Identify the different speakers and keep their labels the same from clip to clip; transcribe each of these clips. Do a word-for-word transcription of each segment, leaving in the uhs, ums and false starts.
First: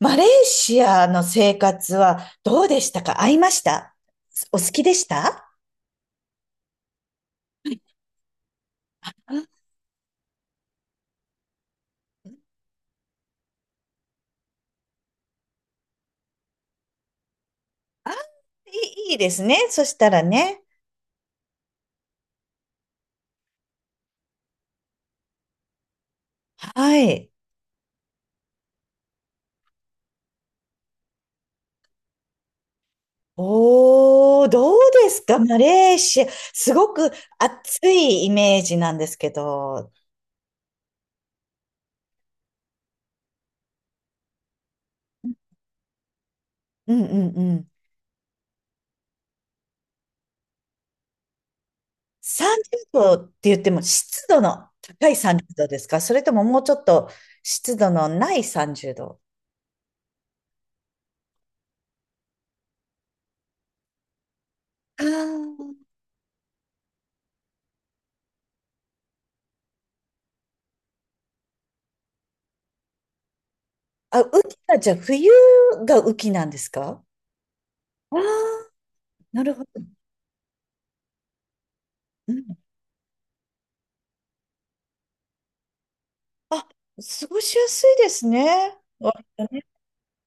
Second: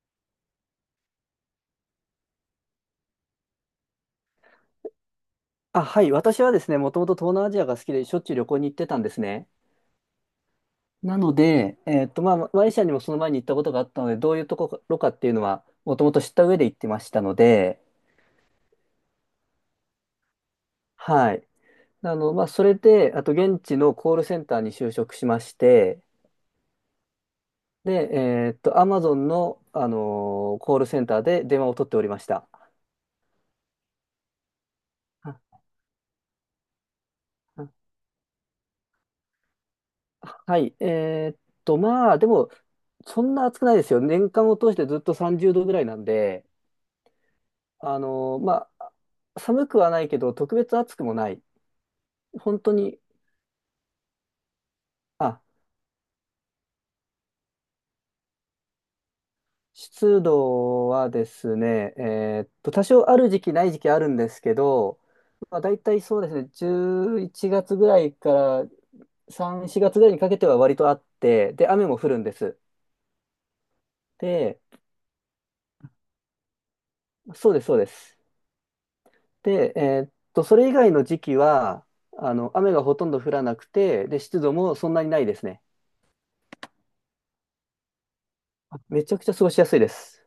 Speaker 1: マレーシアの生活はどうでしたか？合いましたお好きでした
Speaker 2: あ、はい。私はですね、もともと東南アジアが好きで、しょっちゅう旅行に行ってたんですね。
Speaker 1: あ
Speaker 2: なので、えーっと、まあ、マレーシアにもその前に行ったことがあったので、どういうところかっていうのは、もともと知った上で行ってましたので、
Speaker 1: あ、いいいいですね、そしたらね。
Speaker 2: はい。あの、まあ、それで、あと、現地のコールセンターに就職しまして、
Speaker 1: はい。
Speaker 2: で、えーっと、アマゾンの、あのーコールセンターで電話を取っておりました。
Speaker 1: おー、どうです
Speaker 2: あ
Speaker 1: かマレーシア。すごく暑
Speaker 2: あ、
Speaker 1: いイメージなんですけど。
Speaker 2: はい。えーっと、まあ、でも、そんな暑くないですよ。年間を通してずっとさんじゅうどぐらいなんで、
Speaker 1: うんうんうん。
Speaker 2: あの、まあ、寒くはないけど、特別暑くもない。本
Speaker 1: 30
Speaker 2: 当に、
Speaker 1: 度って言っても湿度の高い
Speaker 2: あ、
Speaker 1: さんじゅうどですか？それとももうちょっと湿度のないさんじゅうど？
Speaker 2: 湿度はですね、えーっと、多少ある時期ない時期あるんですけど、
Speaker 1: あ
Speaker 2: まあ、大
Speaker 1: ー、
Speaker 2: 体そうですね、じゅういちがつぐらいからさん、しがつぐらいにかけては割とあって、で、雨も降るんです。
Speaker 1: あ、雨季
Speaker 2: で、
Speaker 1: はじゃあ冬が雨季なんですか？
Speaker 2: そうです、そうで
Speaker 1: あ
Speaker 2: す。
Speaker 1: あー、なるほ
Speaker 2: で、
Speaker 1: ど。
Speaker 2: えーっと、それ以外の時期は、
Speaker 1: う
Speaker 2: あ
Speaker 1: ん、
Speaker 2: の、雨がほとんど降らなくて、で、湿度もそんなにないですね。
Speaker 1: あ、過ごしやすいですね。
Speaker 2: め
Speaker 1: わ、
Speaker 2: ちゃくちゃ過ごしやすいです。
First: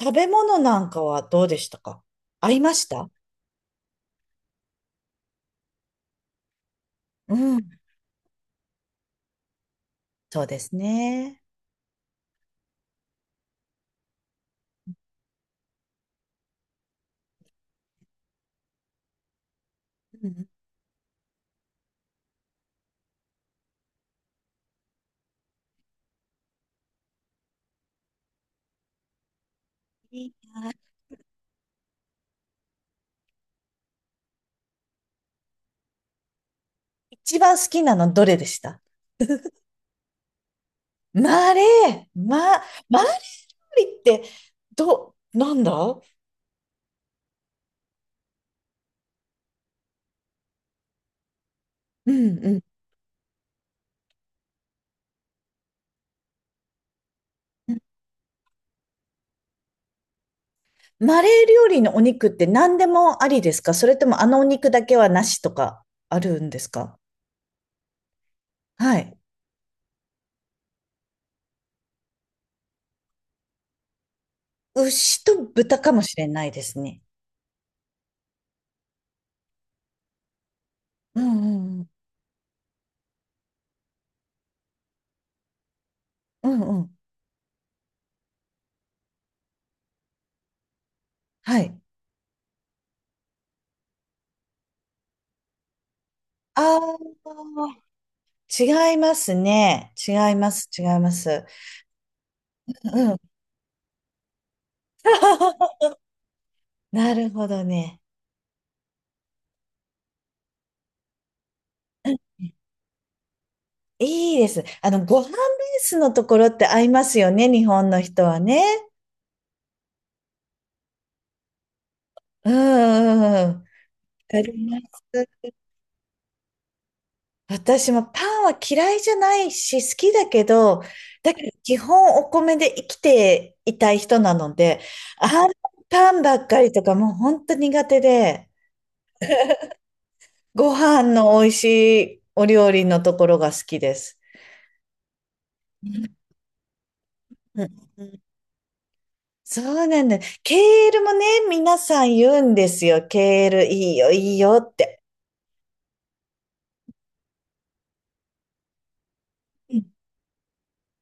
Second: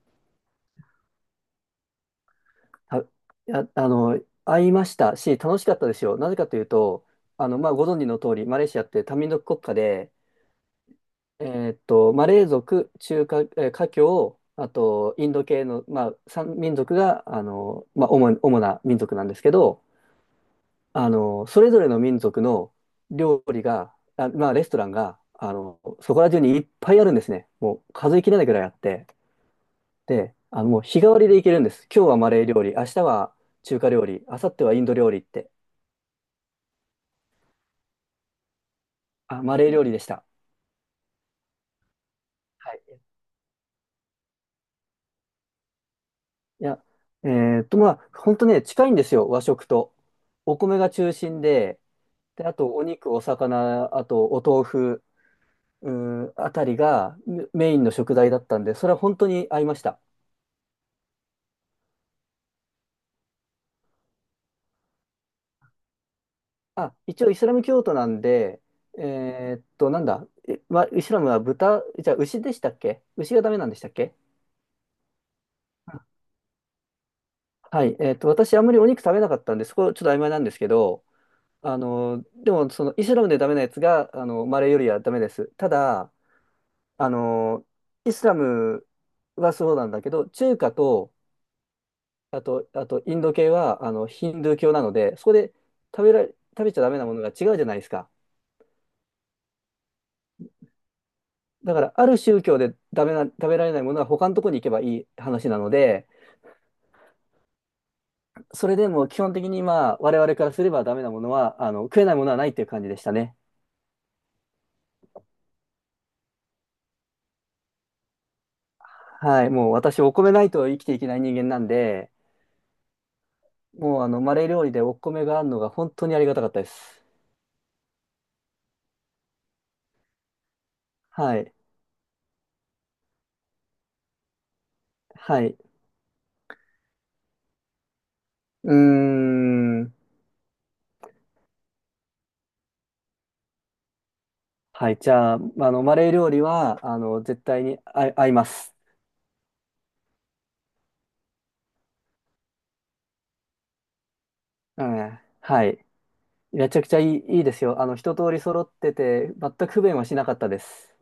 Speaker 1: 食べ物なんかはどうでしたか？合いまし
Speaker 2: あ、い
Speaker 1: た
Speaker 2: や、あの、会いましたし、楽しかったですよ。なぜかというと、
Speaker 1: う
Speaker 2: あの、
Speaker 1: ん、
Speaker 2: まあ、ご存知の通り、マレーシアって多民族国家で、
Speaker 1: そうですね。
Speaker 2: えーっと、マレー族、中華、えー華僑、あと、インド系の、まあ、さんみんぞくが、あの、まあ、主に、主な民族なんですけど、
Speaker 1: うん、
Speaker 2: あの、それぞれの民族の料理が、あ、まあ、レストランが、あの、そこら中にいっぱいあるんですね。もう数えきれないぐらいあって。
Speaker 1: いい
Speaker 2: で、あの、
Speaker 1: な。
Speaker 2: もう日替わりでいけるんです。今日はマレー料理、明日は中華料理、明後日はインド料理って。
Speaker 1: 一番好きなのどれでした？
Speaker 2: あ、マレー料理でした。
Speaker 1: マーレー、マ、
Speaker 2: はい。
Speaker 1: マーレー料理って、ど、なんだ。う
Speaker 2: いや、えーっと、まあ、本当ね、近いんですよ、和食と。お米が中心で、
Speaker 1: ん
Speaker 2: で、
Speaker 1: う
Speaker 2: あと
Speaker 1: ん。
Speaker 2: お肉、お魚、あとお豆腐、うーん、あたりがメメインの食材だったんで、それは本当に合いました。
Speaker 1: マーレー料理のお肉って何でもありですか？それともあのお肉だけはなしとかあるんです
Speaker 2: あ、
Speaker 1: か？
Speaker 2: 一応イスラム教徒なんで、
Speaker 1: はい。
Speaker 2: えーっと、なんだ、えまイスラムは豚、じゃあ牛でしたっけ？牛がダメなんでしたっけ？
Speaker 1: 牛と豚かもしれないですね。
Speaker 2: はい、えっと、私、あんまりお肉食べなかったんで、そこちょっと曖昧なんですけど、
Speaker 1: うんう
Speaker 2: あ
Speaker 1: んうん。
Speaker 2: の、でも、その、イスラムでダメなやつが、あの、マレーよりはダメです。ただ、
Speaker 1: うんうん。
Speaker 2: あの、イスラムはそうなんだけど、中華と、
Speaker 1: はい。
Speaker 2: あと、あと、インド系は、あの、ヒンドゥー教なので、そこで食べられ、食べち
Speaker 1: あ
Speaker 2: ゃダメ
Speaker 1: あ、
Speaker 2: なものが違うじゃないですか。
Speaker 1: 違いますね。違います、違います。
Speaker 2: だから、ある宗教で
Speaker 1: う
Speaker 2: ダメ
Speaker 1: ん。
Speaker 2: な、食べられないものは他のところに行けばいい話なの で、
Speaker 1: なるほどね。
Speaker 2: それでも基本的に、まあ、我々からすればダメなものは、あの、食え
Speaker 1: う
Speaker 2: ない
Speaker 1: ん、
Speaker 2: ものはないっていう感じでしたね。
Speaker 1: いいです。あの、ご飯ベースのところって合いますよね、日本の人はね。
Speaker 2: はい、もう私、お米ないと生きていけない人間なんで、
Speaker 1: うんうんうん、わ
Speaker 2: もうあの、マ
Speaker 1: か
Speaker 2: レー
Speaker 1: り
Speaker 2: 料理
Speaker 1: ま
Speaker 2: でお米があ
Speaker 1: す。
Speaker 2: るのが本当にありがたかったです。
Speaker 1: 私もパンは嫌いじゃないし、好きだけど、だ
Speaker 2: は
Speaker 1: け
Speaker 2: い、
Speaker 1: ど基本お米で生きていたい人なので、
Speaker 2: は
Speaker 1: あん
Speaker 2: い。
Speaker 1: パンばっかりとかもう本当苦手で。
Speaker 2: うーん。
Speaker 1: ご飯の美味しいお料理のところが好きです。
Speaker 2: はい、じゃあ、あの、
Speaker 1: う
Speaker 2: マレー
Speaker 1: ん
Speaker 2: 料理は、あの、絶対
Speaker 1: う
Speaker 2: に合い
Speaker 1: ん、
Speaker 2: 合います。
Speaker 1: そうなんだ。ケールもね、皆さん言うんですよ。ケールいいよ、いいよっ
Speaker 2: う
Speaker 1: て。
Speaker 2: ん、はい。めちゃくちゃいい、いいですよ。あの、一通り揃ってて、全く
Speaker 1: う
Speaker 2: 不
Speaker 1: ん、
Speaker 2: 便はしなかったです。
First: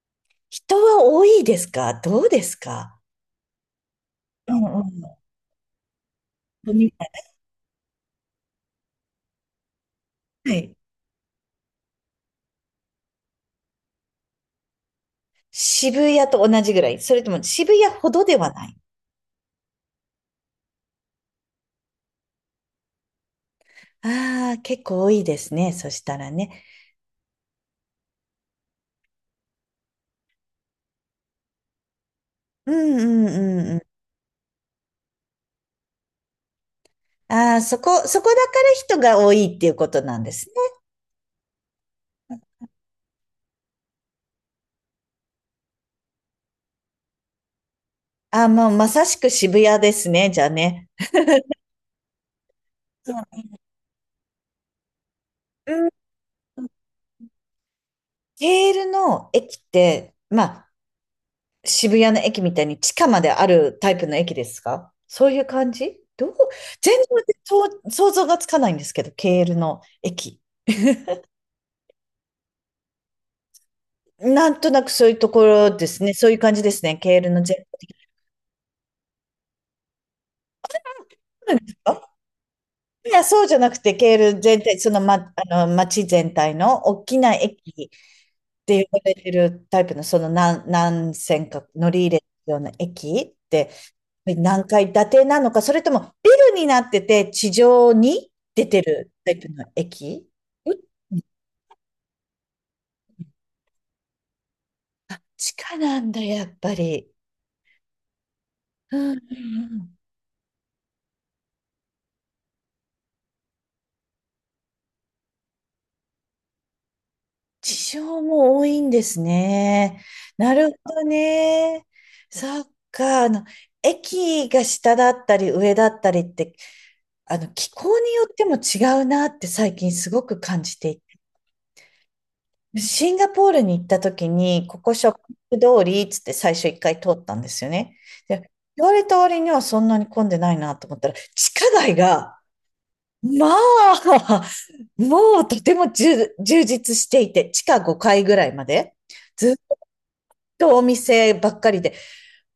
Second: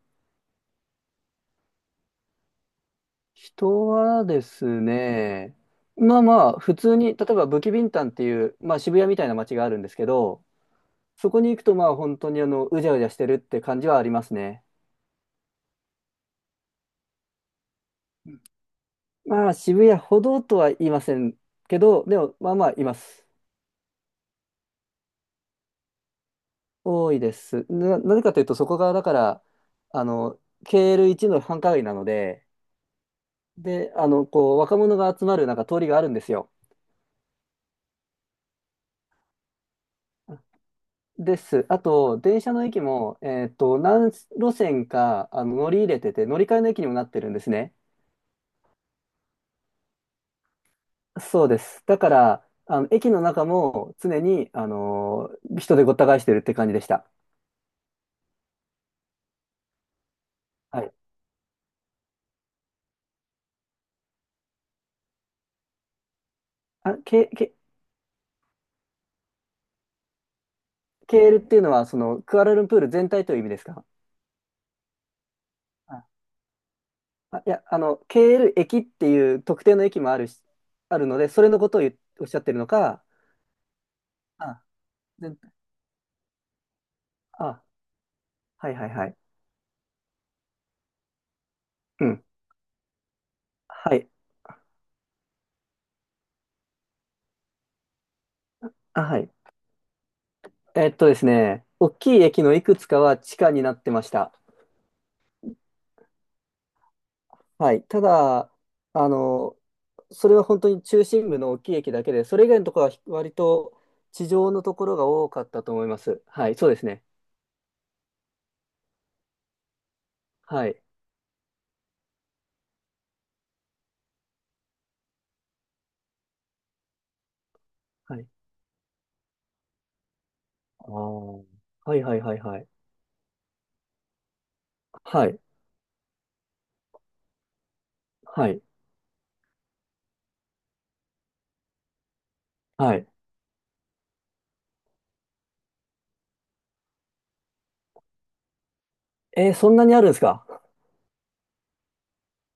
Speaker 1: 人は多いですか？どうですか？
Speaker 2: 人はで
Speaker 1: うん
Speaker 2: す
Speaker 1: うん、
Speaker 2: ね、まあまあ、
Speaker 1: 飲
Speaker 2: 普
Speaker 1: み、
Speaker 2: 通に、例えばブキビンタンっていう、まあ渋谷みたいな街があるんですけど、
Speaker 1: はい。
Speaker 2: そこに行くと、まあ本当にあの、うじゃうじゃしてるって感じはありますね。
Speaker 1: 渋谷と同じぐらい？それとも渋谷ほどではない？
Speaker 2: まあ渋谷ほどとは言いませんけど、でもまあまあいます。
Speaker 1: ああー、結構多いですね、そしたらね。
Speaker 2: 多いです。な、なぜかというと、そこがだから、あの、ケーエルワン の繁華街なので、
Speaker 1: うんうんうんうん。
Speaker 2: で、あの、こう、若者が集まるなんか通りがあるんですよ。
Speaker 1: ああ、そこ、そこだから人が多いっていうことなんですね。
Speaker 2: です。あと、電車の駅も、えっと、何路線か、あの、乗り入れてて、乗り換えの駅にもなってるんですね。
Speaker 1: ああ、もうまさしく渋谷ですね、じゃあね。
Speaker 2: そうです。だから、あの、駅
Speaker 1: そ
Speaker 2: の
Speaker 1: う、
Speaker 2: 中も常に、あのー
Speaker 1: う
Speaker 2: 人でごった返してるって感
Speaker 1: ん、
Speaker 2: じでした。
Speaker 1: ケールの駅って、まあ、
Speaker 2: はい。
Speaker 1: 渋谷の駅みたいに地下まであるタイプの駅ですか？そういう感じ？どう？全
Speaker 2: あ、
Speaker 1: 然
Speaker 2: ケ、ケ、
Speaker 1: そう想像がつかないんですけど、ケールの駅。
Speaker 2: ケールっていうのは、その、クアラルンプール全体という意味ですか？
Speaker 1: なんとなくそういうところです
Speaker 2: あ、
Speaker 1: ね。そういう感じですね。ケール
Speaker 2: あ
Speaker 1: の
Speaker 2: い
Speaker 1: 全
Speaker 2: や、
Speaker 1: 体
Speaker 2: あ
Speaker 1: 的に。
Speaker 2: の、ケール駅っていう特定の駅もあるし、あるので、それ
Speaker 1: そう
Speaker 2: の
Speaker 1: なん
Speaker 2: こ
Speaker 1: です
Speaker 2: とを言う
Speaker 1: か？
Speaker 2: おっしゃってるのか、
Speaker 1: いや、そうじゃなくて、ケール全
Speaker 2: あ、
Speaker 1: 体、その、ま、
Speaker 2: 全体。
Speaker 1: あの、街全体の大きな
Speaker 2: あ、
Speaker 1: 駅っ
Speaker 2: はい
Speaker 1: て
Speaker 2: はい
Speaker 1: 呼ば
Speaker 2: は
Speaker 1: れ
Speaker 2: い。
Speaker 1: てるタイプの、その何、何線か乗
Speaker 2: う
Speaker 1: り入れ
Speaker 2: ん。
Speaker 1: るような駅って、
Speaker 2: はい。
Speaker 1: 何階建てなのか、それともビルになってて地上に出て
Speaker 2: あ、
Speaker 1: る
Speaker 2: はい。
Speaker 1: タイプの駅？う、
Speaker 2: えっとですね、大きい駅のいくつかは地下になってました。
Speaker 1: 地下なんだ、やっぱり。
Speaker 2: はい。ただ、
Speaker 1: う
Speaker 2: あ
Speaker 1: んうんう
Speaker 2: の、
Speaker 1: ん。
Speaker 2: それは本当に中心部の大きい駅だけで、それ以外のところは割と地上のところが多かったと思います。はい、そうですね。
Speaker 1: 地上も多いんですね。な
Speaker 2: は
Speaker 1: る
Speaker 2: い。
Speaker 1: ほどね。そっか。あの、駅が下だったり上だったりって、あの、気候に
Speaker 2: は
Speaker 1: よ
Speaker 2: い。
Speaker 1: っても違うなって最近すごく感じ
Speaker 2: あ
Speaker 1: て
Speaker 2: あ、
Speaker 1: い、
Speaker 2: はいはいはいはい。
Speaker 1: シンガポールに行った時に、ここショッ
Speaker 2: は
Speaker 1: ピ
Speaker 2: い。
Speaker 1: ング通りっつって最初一回通ったんですよね。
Speaker 2: は
Speaker 1: で、
Speaker 2: い。
Speaker 1: 言われた割にはそんなに混んでないなと思ったら、地下街が、
Speaker 2: はい。
Speaker 1: まあ、もうとても充充実していて、地下ごかいぐらいまで、
Speaker 2: え
Speaker 1: ず
Speaker 2: ー、そん
Speaker 1: っ
Speaker 2: なにあるんですか？
Speaker 1: とお店ばっかりで、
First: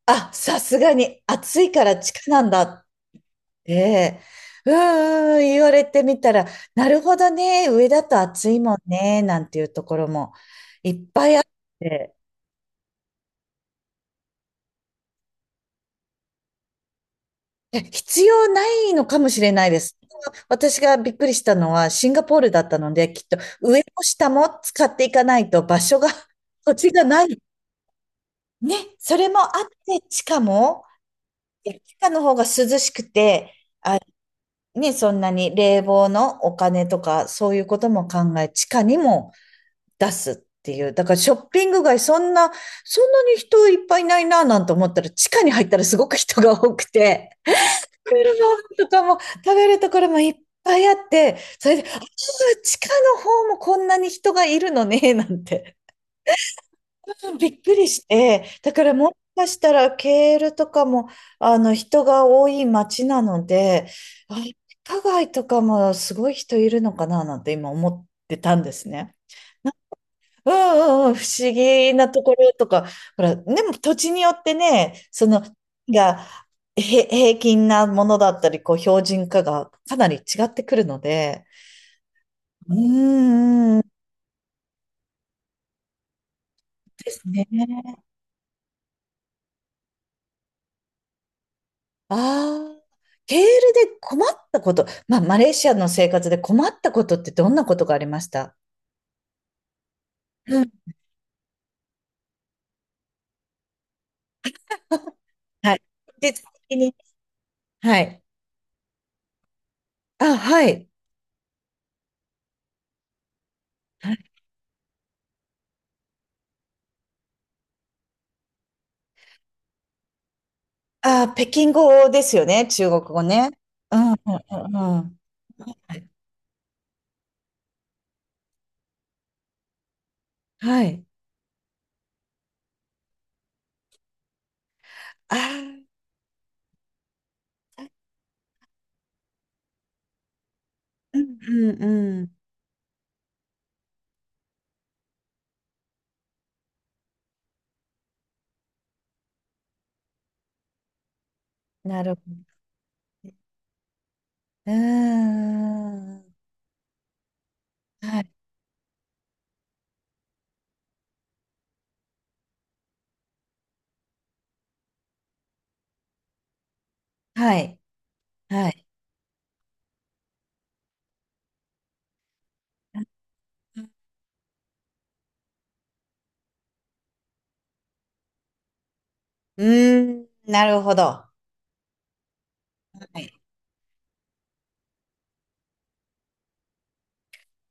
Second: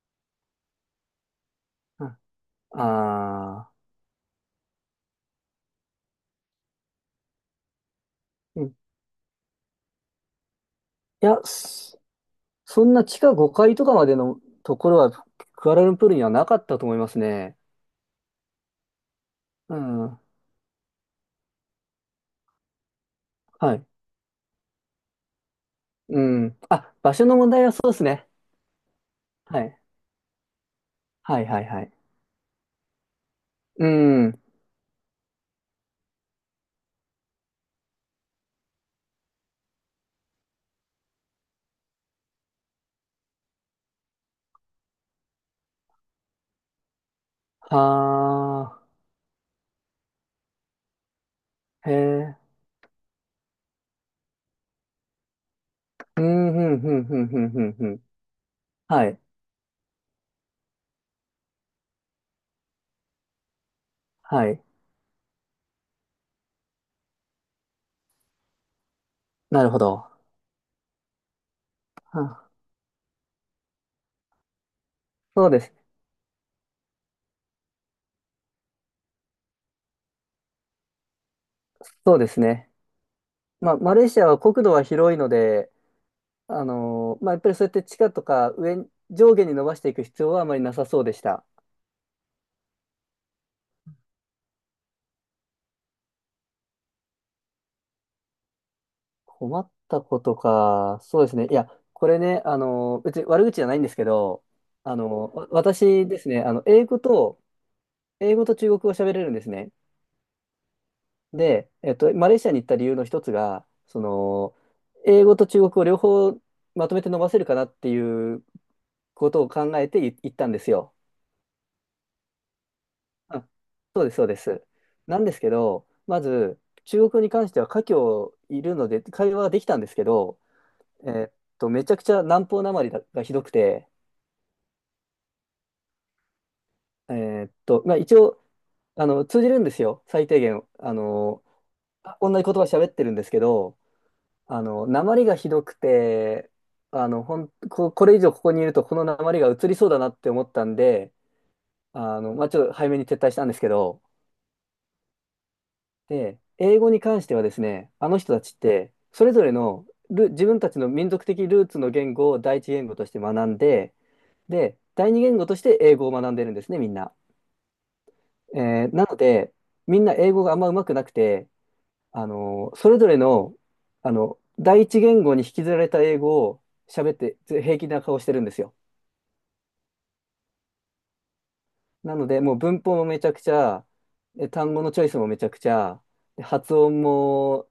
Speaker 1: あ、さすがに暑いから地下なんだ
Speaker 2: あ
Speaker 1: っ
Speaker 2: あ
Speaker 1: て、うーん、言われてみたら、なるほどね、上だと暑い
Speaker 2: ー、うん。い
Speaker 1: もんね、なんていうところもいっぱ
Speaker 2: や、
Speaker 1: いあっ
Speaker 2: そ
Speaker 1: て、
Speaker 2: そんな地下ごかいとかまでのところは、クアラルンプールにはなかったと思いますね。
Speaker 1: え、必要ないのかもしれない
Speaker 2: う
Speaker 1: です。
Speaker 2: ん。
Speaker 1: 私がびっくりしたのはシンガポールだったので、きっと
Speaker 2: は
Speaker 1: 上
Speaker 2: い。
Speaker 1: も下も使っていかないと場所が、
Speaker 2: う ん。
Speaker 1: 土地
Speaker 2: あ、
Speaker 1: が
Speaker 2: 場
Speaker 1: な
Speaker 2: 所の
Speaker 1: い。
Speaker 2: 問題はそうですね。
Speaker 1: ね、それもあ
Speaker 2: は
Speaker 1: っ
Speaker 2: い。
Speaker 1: て、地下も、
Speaker 2: はいはい
Speaker 1: え、
Speaker 2: はい。
Speaker 1: 地下の方が涼しくて、
Speaker 2: う
Speaker 1: あ、
Speaker 2: ん。
Speaker 1: ね、そんなに冷房のお金とか、そういうことも考え、地下にも出すっていう。だからショッピング街、そんな、そんなに人いっぱいいないな、なんて思ったら、地下に入ったらすごく人が多くて。
Speaker 2: は
Speaker 1: クルボンとかも食べるところもいっぱいあって、それで、
Speaker 2: あ、へ
Speaker 1: あ、
Speaker 2: え。
Speaker 1: 地下の方もこんなに人がいるのね、なんて。
Speaker 2: うん、ふん、ふん、ふん、
Speaker 1: う
Speaker 2: ふ
Speaker 1: ん、
Speaker 2: ん、
Speaker 1: び
Speaker 2: ふ
Speaker 1: っ
Speaker 2: ん、
Speaker 1: く
Speaker 2: ふ
Speaker 1: り
Speaker 2: ん。
Speaker 1: して、だから
Speaker 2: は
Speaker 1: もし
Speaker 2: い、
Speaker 1: かしたらケールとかもあの、人が多い町なので、あ、
Speaker 2: は
Speaker 1: 地
Speaker 2: い。
Speaker 1: 下街とかもすごい人いるのかな、なんて今思ってたんですね。
Speaker 2: なるほど。
Speaker 1: うんうんうん、不思議なとこ
Speaker 2: あ、
Speaker 1: ろとか、ほら、でも土地によってね、その、
Speaker 2: そうです。
Speaker 1: が、へ、平均なものだったり、こう、標準化がかなり違ってくるので、
Speaker 2: そうですね。
Speaker 1: う
Speaker 2: まあ、
Speaker 1: ー
Speaker 2: マ
Speaker 1: ん、
Speaker 2: レーシアは国土は広いので、あ
Speaker 1: で
Speaker 2: の
Speaker 1: す
Speaker 2: ーまあ、やっ
Speaker 1: ね。
Speaker 2: ぱりそうやって地下とか上に、上下に伸ばしていく必要はあまりなさそうでした。
Speaker 1: ああ、ケールで困ったこと、まあ、マレーシアの生活で困ったことってどんなことがありました？
Speaker 2: 困ったこと
Speaker 1: うん。
Speaker 2: か。そうですね。いや、これね、あのー別に悪口じゃないんですけど、あのーわ
Speaker 1: はい。
Speaker 2: 私です
Speaker 1: で、
Speaker 2: ね、あの、
Speaker 1: 次
Speaker 2: 英
Speaker 1: に、
Speaker 2: 語と、
Speaker 1: はい。
Speaker 2: 英語と中国語を喋れるんですね。
Speaker 1: あ、はい。
Speaker 2: で、えっと、マレーシアに行った理由の一つが、その、英語と中国語両方まとめて伸ばせるかなっていうことを考えてい行ったんですよ。
Speaker 1: あ、北京語ですよね、中国語
Speaker 2: あ、
Speaker 1: ね。う
Speaker 2: そうで
Speaker 1: ん、う
Speaker 2: す、
Speaker 1: ん、
Speaker 2: そうです。
Speaker 1: うん。うん、
Speaker 2: なんですけど、
Speaker 1: はい。
Speaker 2: まず、中国語に関しては華僑いるので、会話ができたんですけど、
Speaker 1: はい。
Speaker 2: えーっと、めちゃくちゃ南方なまりががひどくて、
Speaker 1: ああ、
Speaker 2: えーっと、まあ一応、あの、通じるんですよ、最低限。あ
Speaker 1: うん
Speaker 2: の、
Speaker 1: うん
Speaker 2: あ
Speaker 1: う
Speaker 2: 同
Speaker 1: ん。
Speaker 2: じ言葉喋ってるんですけど、あの、訛りがひどくて、あの、ほん、こ、これ以上ここにいると、この訛りが移りそうだなって思ったんで、
Speaker 1: なるほ
Speaker 2: あの、まあ、ち
Speaker 1: ど。
Speaker 2: ょっと早めに撤退したんですけど、
Speaker 1: うーん。
Speaker 2: で、英語に関してはですね、あの
Speaker 1: はい。
Speaker 2: 人たちって、それぞれのル、自分たちの民族的ルーツの言語を第一言語として学んで、で、だいにげんごとして英語を学んでるんですね、みんな。
Speaker 1: はい。はい。
Speaker 2: えー、なので、みんな英語があんま上手くなくて、あの、それぞれの、あの、第一言語に引きずられた英語を喋ってず平気な顔してるんですよ。
Speaker 1: うーん。なるほど。は
Speaker 2: なので、もう文法もめちゃく
Speaker 1: い。
Speaker 2: ちゃ、で単語のチョイスもめちゃくちゃ、で発音も、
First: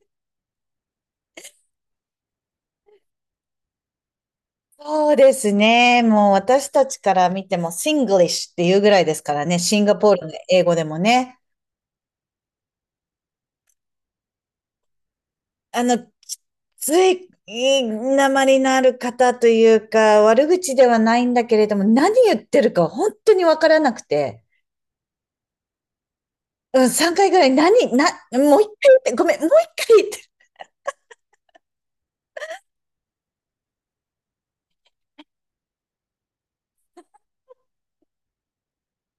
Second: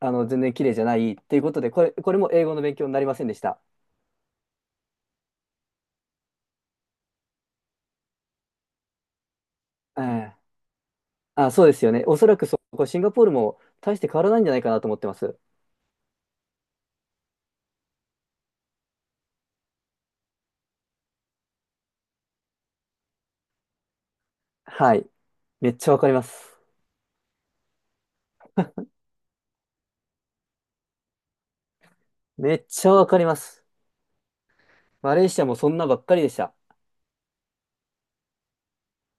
Speaker 2: あの、全然綺麗じゃないっていうことで、これ、これも英語の勉強になりませんでした。
Speaker 1: そうですね。もう私たちから見ても、シングリッシュっていうぐらいですからね、シンガ
Speaker 2: え
Speaker 1: ポールの
Speaker 2: え、
Speaker 1: 英語でもね。
Speaker 2: あ、そうですよね。おそらくそこ、シンガポールも大して変わらないんじゃないかなと思ってます。
Speaker 1: あの、きつい、いい訛りのある方というか、悪口ではないんだけれども、何言ってるか本当にわからなくて。
Speaker 2: はい。めっちゃわかります。
Speaker 1: うん、さんかいぐらい、何、な、もう一回言って、ごめん、もう一回
Speaker 2: めっちゃわかります。マレーシアもそんなばっかりでした。